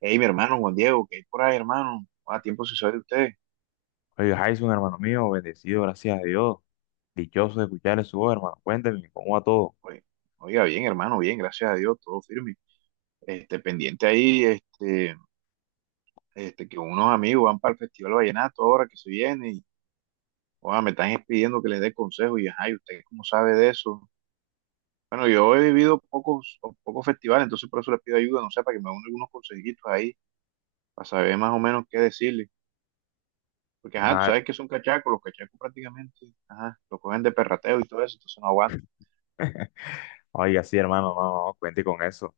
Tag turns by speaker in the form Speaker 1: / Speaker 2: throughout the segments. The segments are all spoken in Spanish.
Speaker 1: Hey, mi hermano Juan Diego, ¿qué hay por ahí, hermano? A tiempo se sabe de usted.
Speaker 2: Oye, Jason, hermano mío, bendecido, gracias a Dios. Dichoso de escuchar su voz, hermano. Cuénteme, ¿cómo va todo?
Speaker 1: Oye, Oiga, bien, hermano, bien, gracias a Dios, todo firme. Pendiente ahí, que unos amigos van para el Festival Vallenato ahora que se viene y, oiga, me están pidiendo que les dé consejos y, ajá, y ¿usted cómo sabe de eso? Bueno, yo he vivido pocos, pocos festivales, entonces por eso les pido ayuda, no sé, para que me den algunos consejitos ahí, para saber más o menos qué decirle. Porque, ajá, tú
Speaker 2: Ay,
Speaker 1: sabes que son cachacos, los cachacos prácticamente, ajá, lo cogen de perrateo y todo eso, entonces no aguantan.
Speaker 2: oiga, sí, hermano, no, no, no, cuente con eso.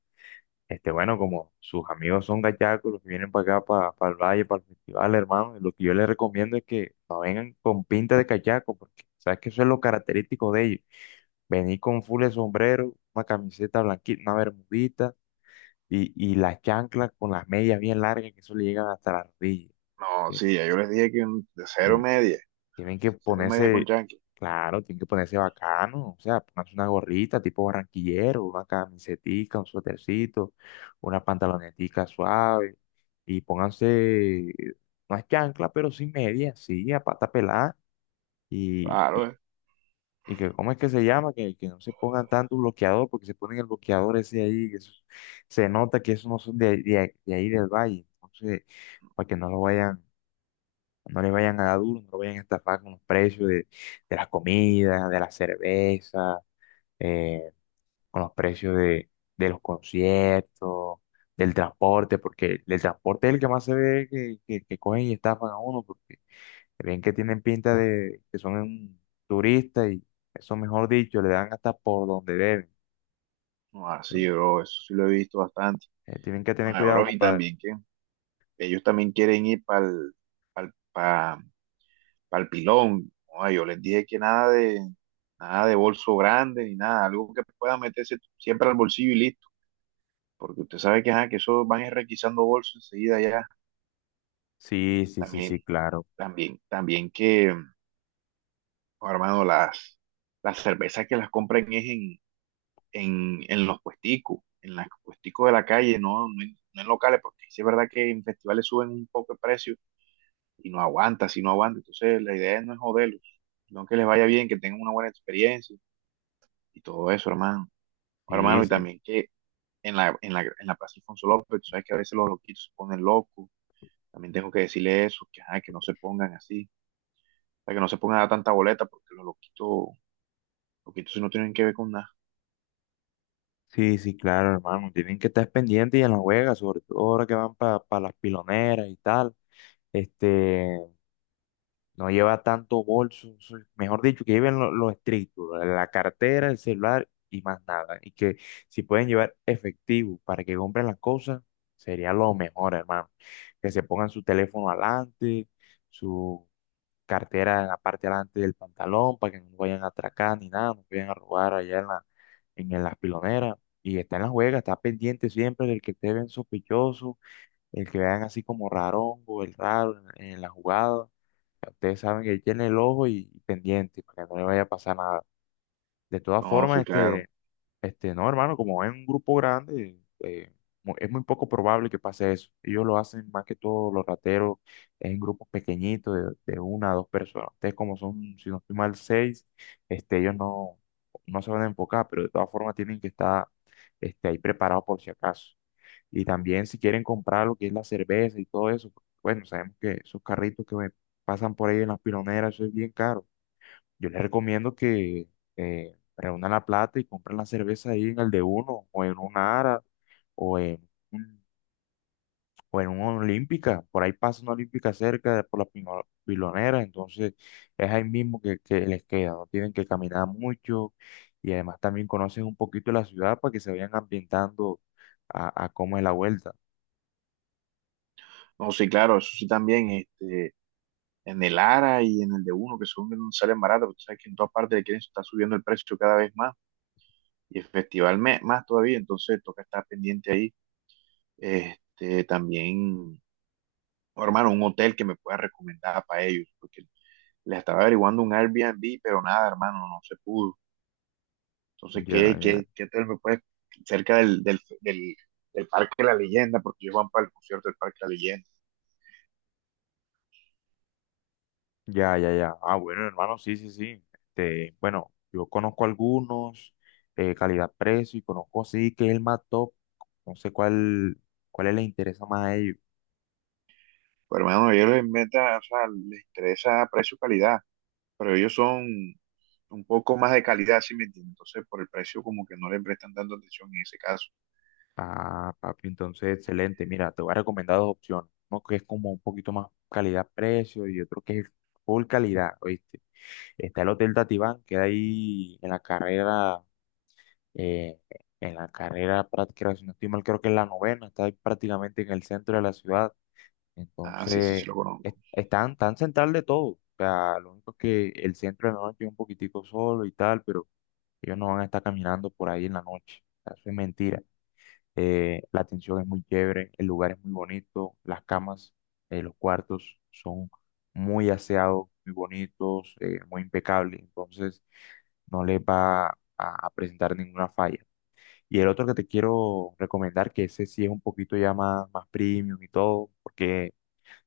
Speaker 2: Bueno, como sus amigos son gachacos, los que vienen para acá, para el valle, para el festival, hermano, lo que yo les recomiendo es que no vengan con pinta de cachaco, porque sabes que eso es lo característico de ellos. Venir con full de sombrero, una camiseta blanquita, una bermudita y las chanclas con las medias bien largas, que eso le llegan hasta las rodillas.
Speaker 1: No,
Speaker 2: que
Speaker 1: sí, ya yo les dije que de
Speaker 2: tienen- Tienen que
Speaker 1: cero media
Speaker 2: ponerse,
Speaker 1: con Yankee.
Speaker 2: claro, tienen que ponerse bacano, o sea, pónganse una gorrita tipo barranquillero, una camisetica, un suétercito, una pantalonetica suave y pónganse unas chanclas, pero sin medias, sí, a pata pelada y,
Speaker 1: Claro,
Speaker 2: y que, ¿cómo es que se llama? Que no se pongan tanto bloqueador, porque se ponen el bloqueador ese ahí, se nota que esos no son de, de ahí del valle, entonces, para que no lo vayan no le vayan a dar duro, no lo vayan a estafar con los precios de las comidas, de la cerveza, eh, con los precios de los conciertos, del transporte, porque el transporte es el que más se ve que, que cogen y estafan a uno, porque creen que tienen pinta de que son un turista y eso, mejor dicho, le dan hasta por donde deben.
Speaker 1: No, así,
Speaker 2: Entonces,
Speaker 1: bro, eso sí lo he visto bastante.
Speaker 2: tienen que tener
Speaker 1: Bueno,
Speaker 2: cuidado,
Speaker 1: bro, y
Speaker 2: compadre.
Speaker 1: también que ellos también quieren ir para el pilón. No, yo les dije que nada de bolso grande ni nada, algo que pueda meterse siempre al bolsillo y listo, porque usted sabe que, ajá, que eso van a ir requisando bolsos enseguida ya.
Speaker 2: Sí, sí, sí,
Speaker 1: También,
Speaker 2: sí, claro.
Speaker 1: también que, oh, hermano, las cervezas que las compren es en los puesticos de la calle, no en locales, porque sí es verdad que en festivales suben un poco el precio y no aguanta, si no aguanta. Entonces la idea no es joderlos, sino que les vaya bien, que tengan una buena experiencia y todo eso, hermano.
Speaker 2: Sí,
Speaker 1: Hermano, y
Speaker 2: sí.
Speaker 1: también que en la Plaza Alfonso López, tú sabes que a veces los loquitos se ponen locos. También tengo que decirle eso, que, ajá, que no se pongan así, o sea, que no se pongan a dar tanta boleta, porque loquitos sí no tienen que ver con nada.
Speaker 2: Sí, sí, claro, hermano. Tienen que estar pendientes y en la juega, sobre todo ahora que van para las piloneras y tal. Este, no lleva tanto bolso, mejor dicho, que lleven lo estricto, la cartera, el celular y más nada. Y que si pueden llevar efectivo para que compren las cosas, sería lo mejor, hermano. Que se pongan su teléfono adelante, cartera en la parte delante del pantalón para que no vayan a atracar ni nada, no vayan a robar allá en la, las piloneras. Y está en la juega, está pendiente siempre del que te ven sospechoso, el que vean así como rarongo, el raro en la jugada. Ya ustedes saben que él tiene el ojo y pendiente para que no le vaya a pasar nada. De todas
Speaker 1: No,
Speaker 2: formas.
Speaker 1: sí, claro.
Speaker 2: No, hermano, como es un grupo grande, es muy poco probable que pase eso. Ellos lo hacen más que todo los rateros en grupos pequeñitos de una a dos personas. Ustedes como son, si no estoy mal, seis, ellos no, no se van a enfocar, pero de todas formas tienen que estar ahí preparados por si acaso. Y también si quieren comprar lo que es la cerveza y todo eso, bueno, sabemos que esos carritos pasan por ahí en las piloneras, eso es bien caro. Yo les recomiendo que reúnan la plata y compren la cerveza ahí en el de uno, o en una Ara, o en, un- o en una Olímpica. Por ahí pasa una Olímpica por las piloneras, entonces es ahí mismo que, les queda. No tienen que caminar mucho y además también conocen un poquito la ciudad para que se vayan ambientando a cómo es la vuelta.
Speaker 1: No, sí, claro, eso sí también, en el ARA y en el de uno, que son que no salen baratas, porque tú sabes que en todas partes le quieren estar subiendo el precio cada vez más y el festival más todavía, entonces toca estar pendiente ahí. Este, también, oh, hermano, un hotel que me pueda recomendar para ellos, porque les estaba averiguando un Airbnb, pero nada, hermano, no se pudo. Entonces,
Speaker 2: Ya, ya.
Speaker 1: ¿qué hotel me puede cerca del Parque de la Leyenda? Porque ellos van para el concierto del Parque de la Leyenda.
Speaker 2: Ya, ya, ya. Ah, bueno, hermano, sí, sí, sí. Bueno, yo conozco algunos, calidad-precio, y conozco así que es el más top. No sé cuál, cuál les interesa más a ellos.
Speaker 1: Pero, hermano, a ellos les meta, o sea, les interesa precio-calidad. Pero ellos son un poco más de calidad, ¿sí me entiendes? Entonces, por el precio, como que no le prestan tanto atención en ese caso.
Speaker 2: Ah, papi, entonces, excelente. Mira, te voy a recomendar dos opciones. Uno que es como un poquito más calidad-precio y otro que es full calidad, ¿oíste? Está el Hotel Tatibán, que ahí eh, en la carrera, si no estoy mal, creo que es la novena, está ahí prácticamente en el centro de la ciudad.
Speaker 1: Ah, sí, ese sí
Speaker 2: Entonces,
Speaker 1: lo conozco.
Speaker 2: están tan central de todo. O sea, lo único es que el centro de la noche es un poquitico solo y tal, pero ellos no van a estar caminando por ahí en la noche. O sea, eso es mentira. La atención es muy chévere, el lugar es muy bonito, las camas, los cuartos son muy aseados, muy bonitos, muy impecables. Entonces, no les va a presentar ninguna falla. Y el otro que te quiero recomendar, que ese sí es un poquito ya más, más premium y todo, porque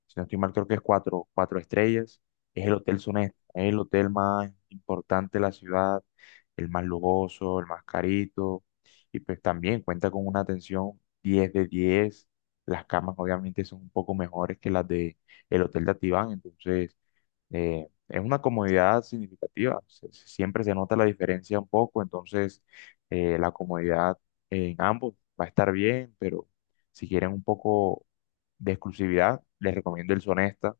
Speaker 2: si no estoy mal, creo que es cuatro, cuatro estrellas. Es el Hotel Sonesta, es el hotel más importante de la ciudad, el más lujoso, el más carito. Y pues también cuenta con una atención 10 de 10. Las camas obviamente son un poco mejores que las de el Hotel de Atibán, entonces es una comodidad significativa. Siempre se nota la diferencia un poco, entonces la comodidad en ambos va a estar bien, pero si quieren un poco de exclusividad, les recomiendo el Sonesta.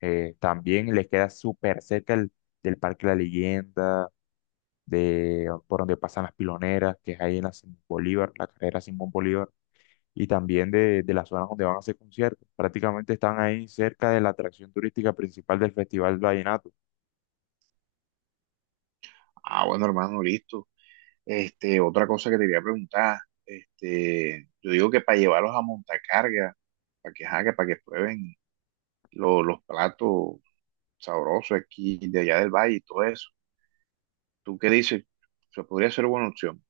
Speaker 2: También les queda súper cerca el, del Parque La Leyenda, de, por donde pasan las piloneras, que es ahí en la Simón Bolívar, la carrera Simón Bolívar, y también de las zonas donde van a hacer conciertos. Prácticamente están ahí cerca de la atracción turística principal del Festival Vallenato.
Speaker 1: Ah, bueno, hermano, listo. Otra cosa que te quería preguntar, yo digo que para llevarlos a montacarga, para que, ajá, que para que prueben los platos sabrosos aquí de allá del valle y todo eso. ¿Tú qué dices? Se podría ser buena opción.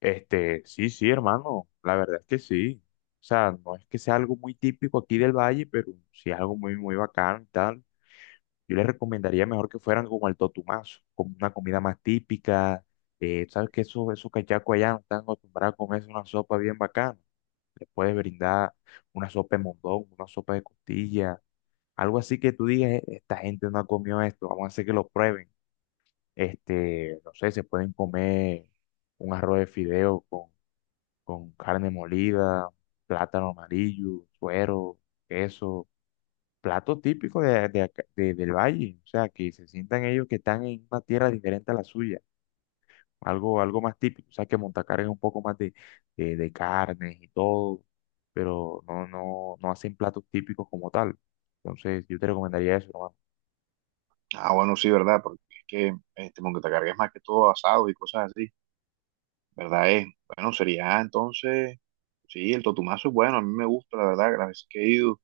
Speaker 2: Sí, sí, hermano, la verdad es que sí. O sea, no es que sea algo muy típico aquí del valle, pero sí es algo muy, muy bacán y tal. Yo les recomendaría mejor que fueran como el Totumazo, como una comida más típica. Sabes que esos, esos cachacos allá no están acostumbrados a comerse una sopa bien bacana. Les puedes brindar una sopa de mondongo, una sopa de costilla, algo así que tú digas: Esta gente no ha comido esto, vamos a hacer que lo prueben". No sé, se pueden comer un arroz de fideo con carne molida, plátano amarillo, suero, queso, plato típico de, del valle, o sea, que se sientan ellos que están en una tierra diferente a la suya, algo, algo más típico, o sea, que Montacar es un poco más de, de carnes y todo, pero no, no, no hacen platos típicos como tal. Entonces, yo te recomendaría eso, hermano.
Speaker 1: Ah, bueno, sí, verdad, porque es que montacarga es más que todo asado y cosas así. ¿Verdad es? Bueno, sería entonces, sí, el totumazo es bueno, a mí me gusta, la verdad, las veces que he ido,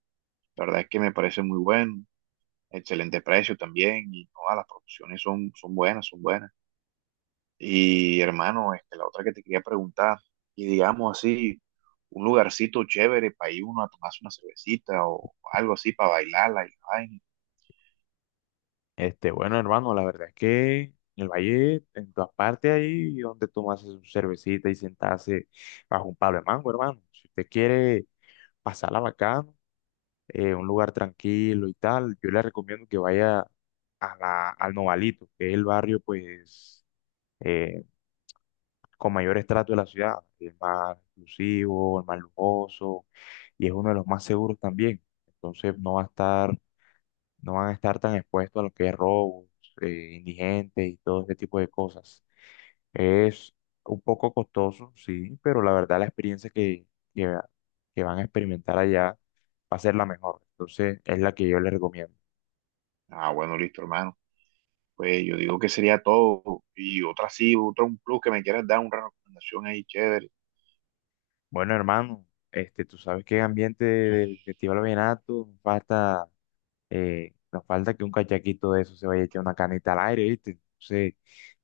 Speaker 1: la verdad es que me parece muy bueno, excelente precio también, y todas las proporciones son, son buenas, son buenas. Y hermano, la otra que te quería preguntar, y digamos así, un lugarcito chévere para ir uno a tomarse una cervecita o algo así para bailarla y la vaina.
Speaker 2: Bueno, hermano, la verdad es que en el valle, en todas partes ahí donde tomarse su cervecita y sentarse bajo un palo de mango, hermano. Si usted quiere pasarla bacán, un lugar tranquilo y tal, yo le recomiendo que vaya a la, al Novalito, que es el barrio pues eh, con mayor estrato de la ciudad, el más exclusivo, el más lujoso y es uno de los más seguros también. Entonces no va a estar, no van a estar tan expuestos a lo que es robos, indigentes y todo ese tipo de cosas. Es un poco costoso, sí, pero la verdad la experiencia que, que, que van a experimentar allá va a ser la mejor. Entonces es la que yo les recomiendo.
Speaker 1: Ah, bueno, listo, hermano. Pues yo digo que sería todo, y otra sí, otro un plus que me quieras dar, una recomendación ahí chévere.
Speaker 2: Bueno, hermano, tú sabes que en ambiente del Festival Vallenato nos falta, que un cachaquito de eso se vaya a echar una canita al aire, ¿viste? Entonces,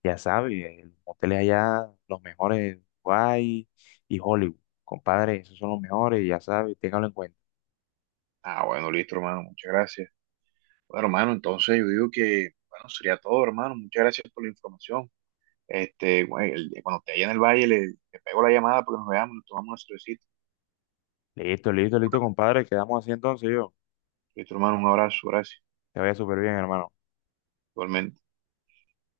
Speaker 2: ya sabes, los moteles allá, los mejores, Guay y Hollywood. Compadre, esos son los mejores, ya sabes, téngalo en cuenta.
Speaker 1: Ah, bueno, listo, hermano, muchas gracias. Bueno, hermano, entonces yo digo que, bueno, sería todo, hermano. Muchas gracias por la información. Este, güey, cuando te haya en el valle, le pego la llamada porque nos veamos, nos tomamos una cervecita.
Speaker 2: Listo, listo, listo, compadre, quedamos así entonces yo.
Speaker 1: Listo, hermano, un abrazo, gracias.
Speaker 2: Te vaya súper bien, hermano.
Speaker 1: Igualmente.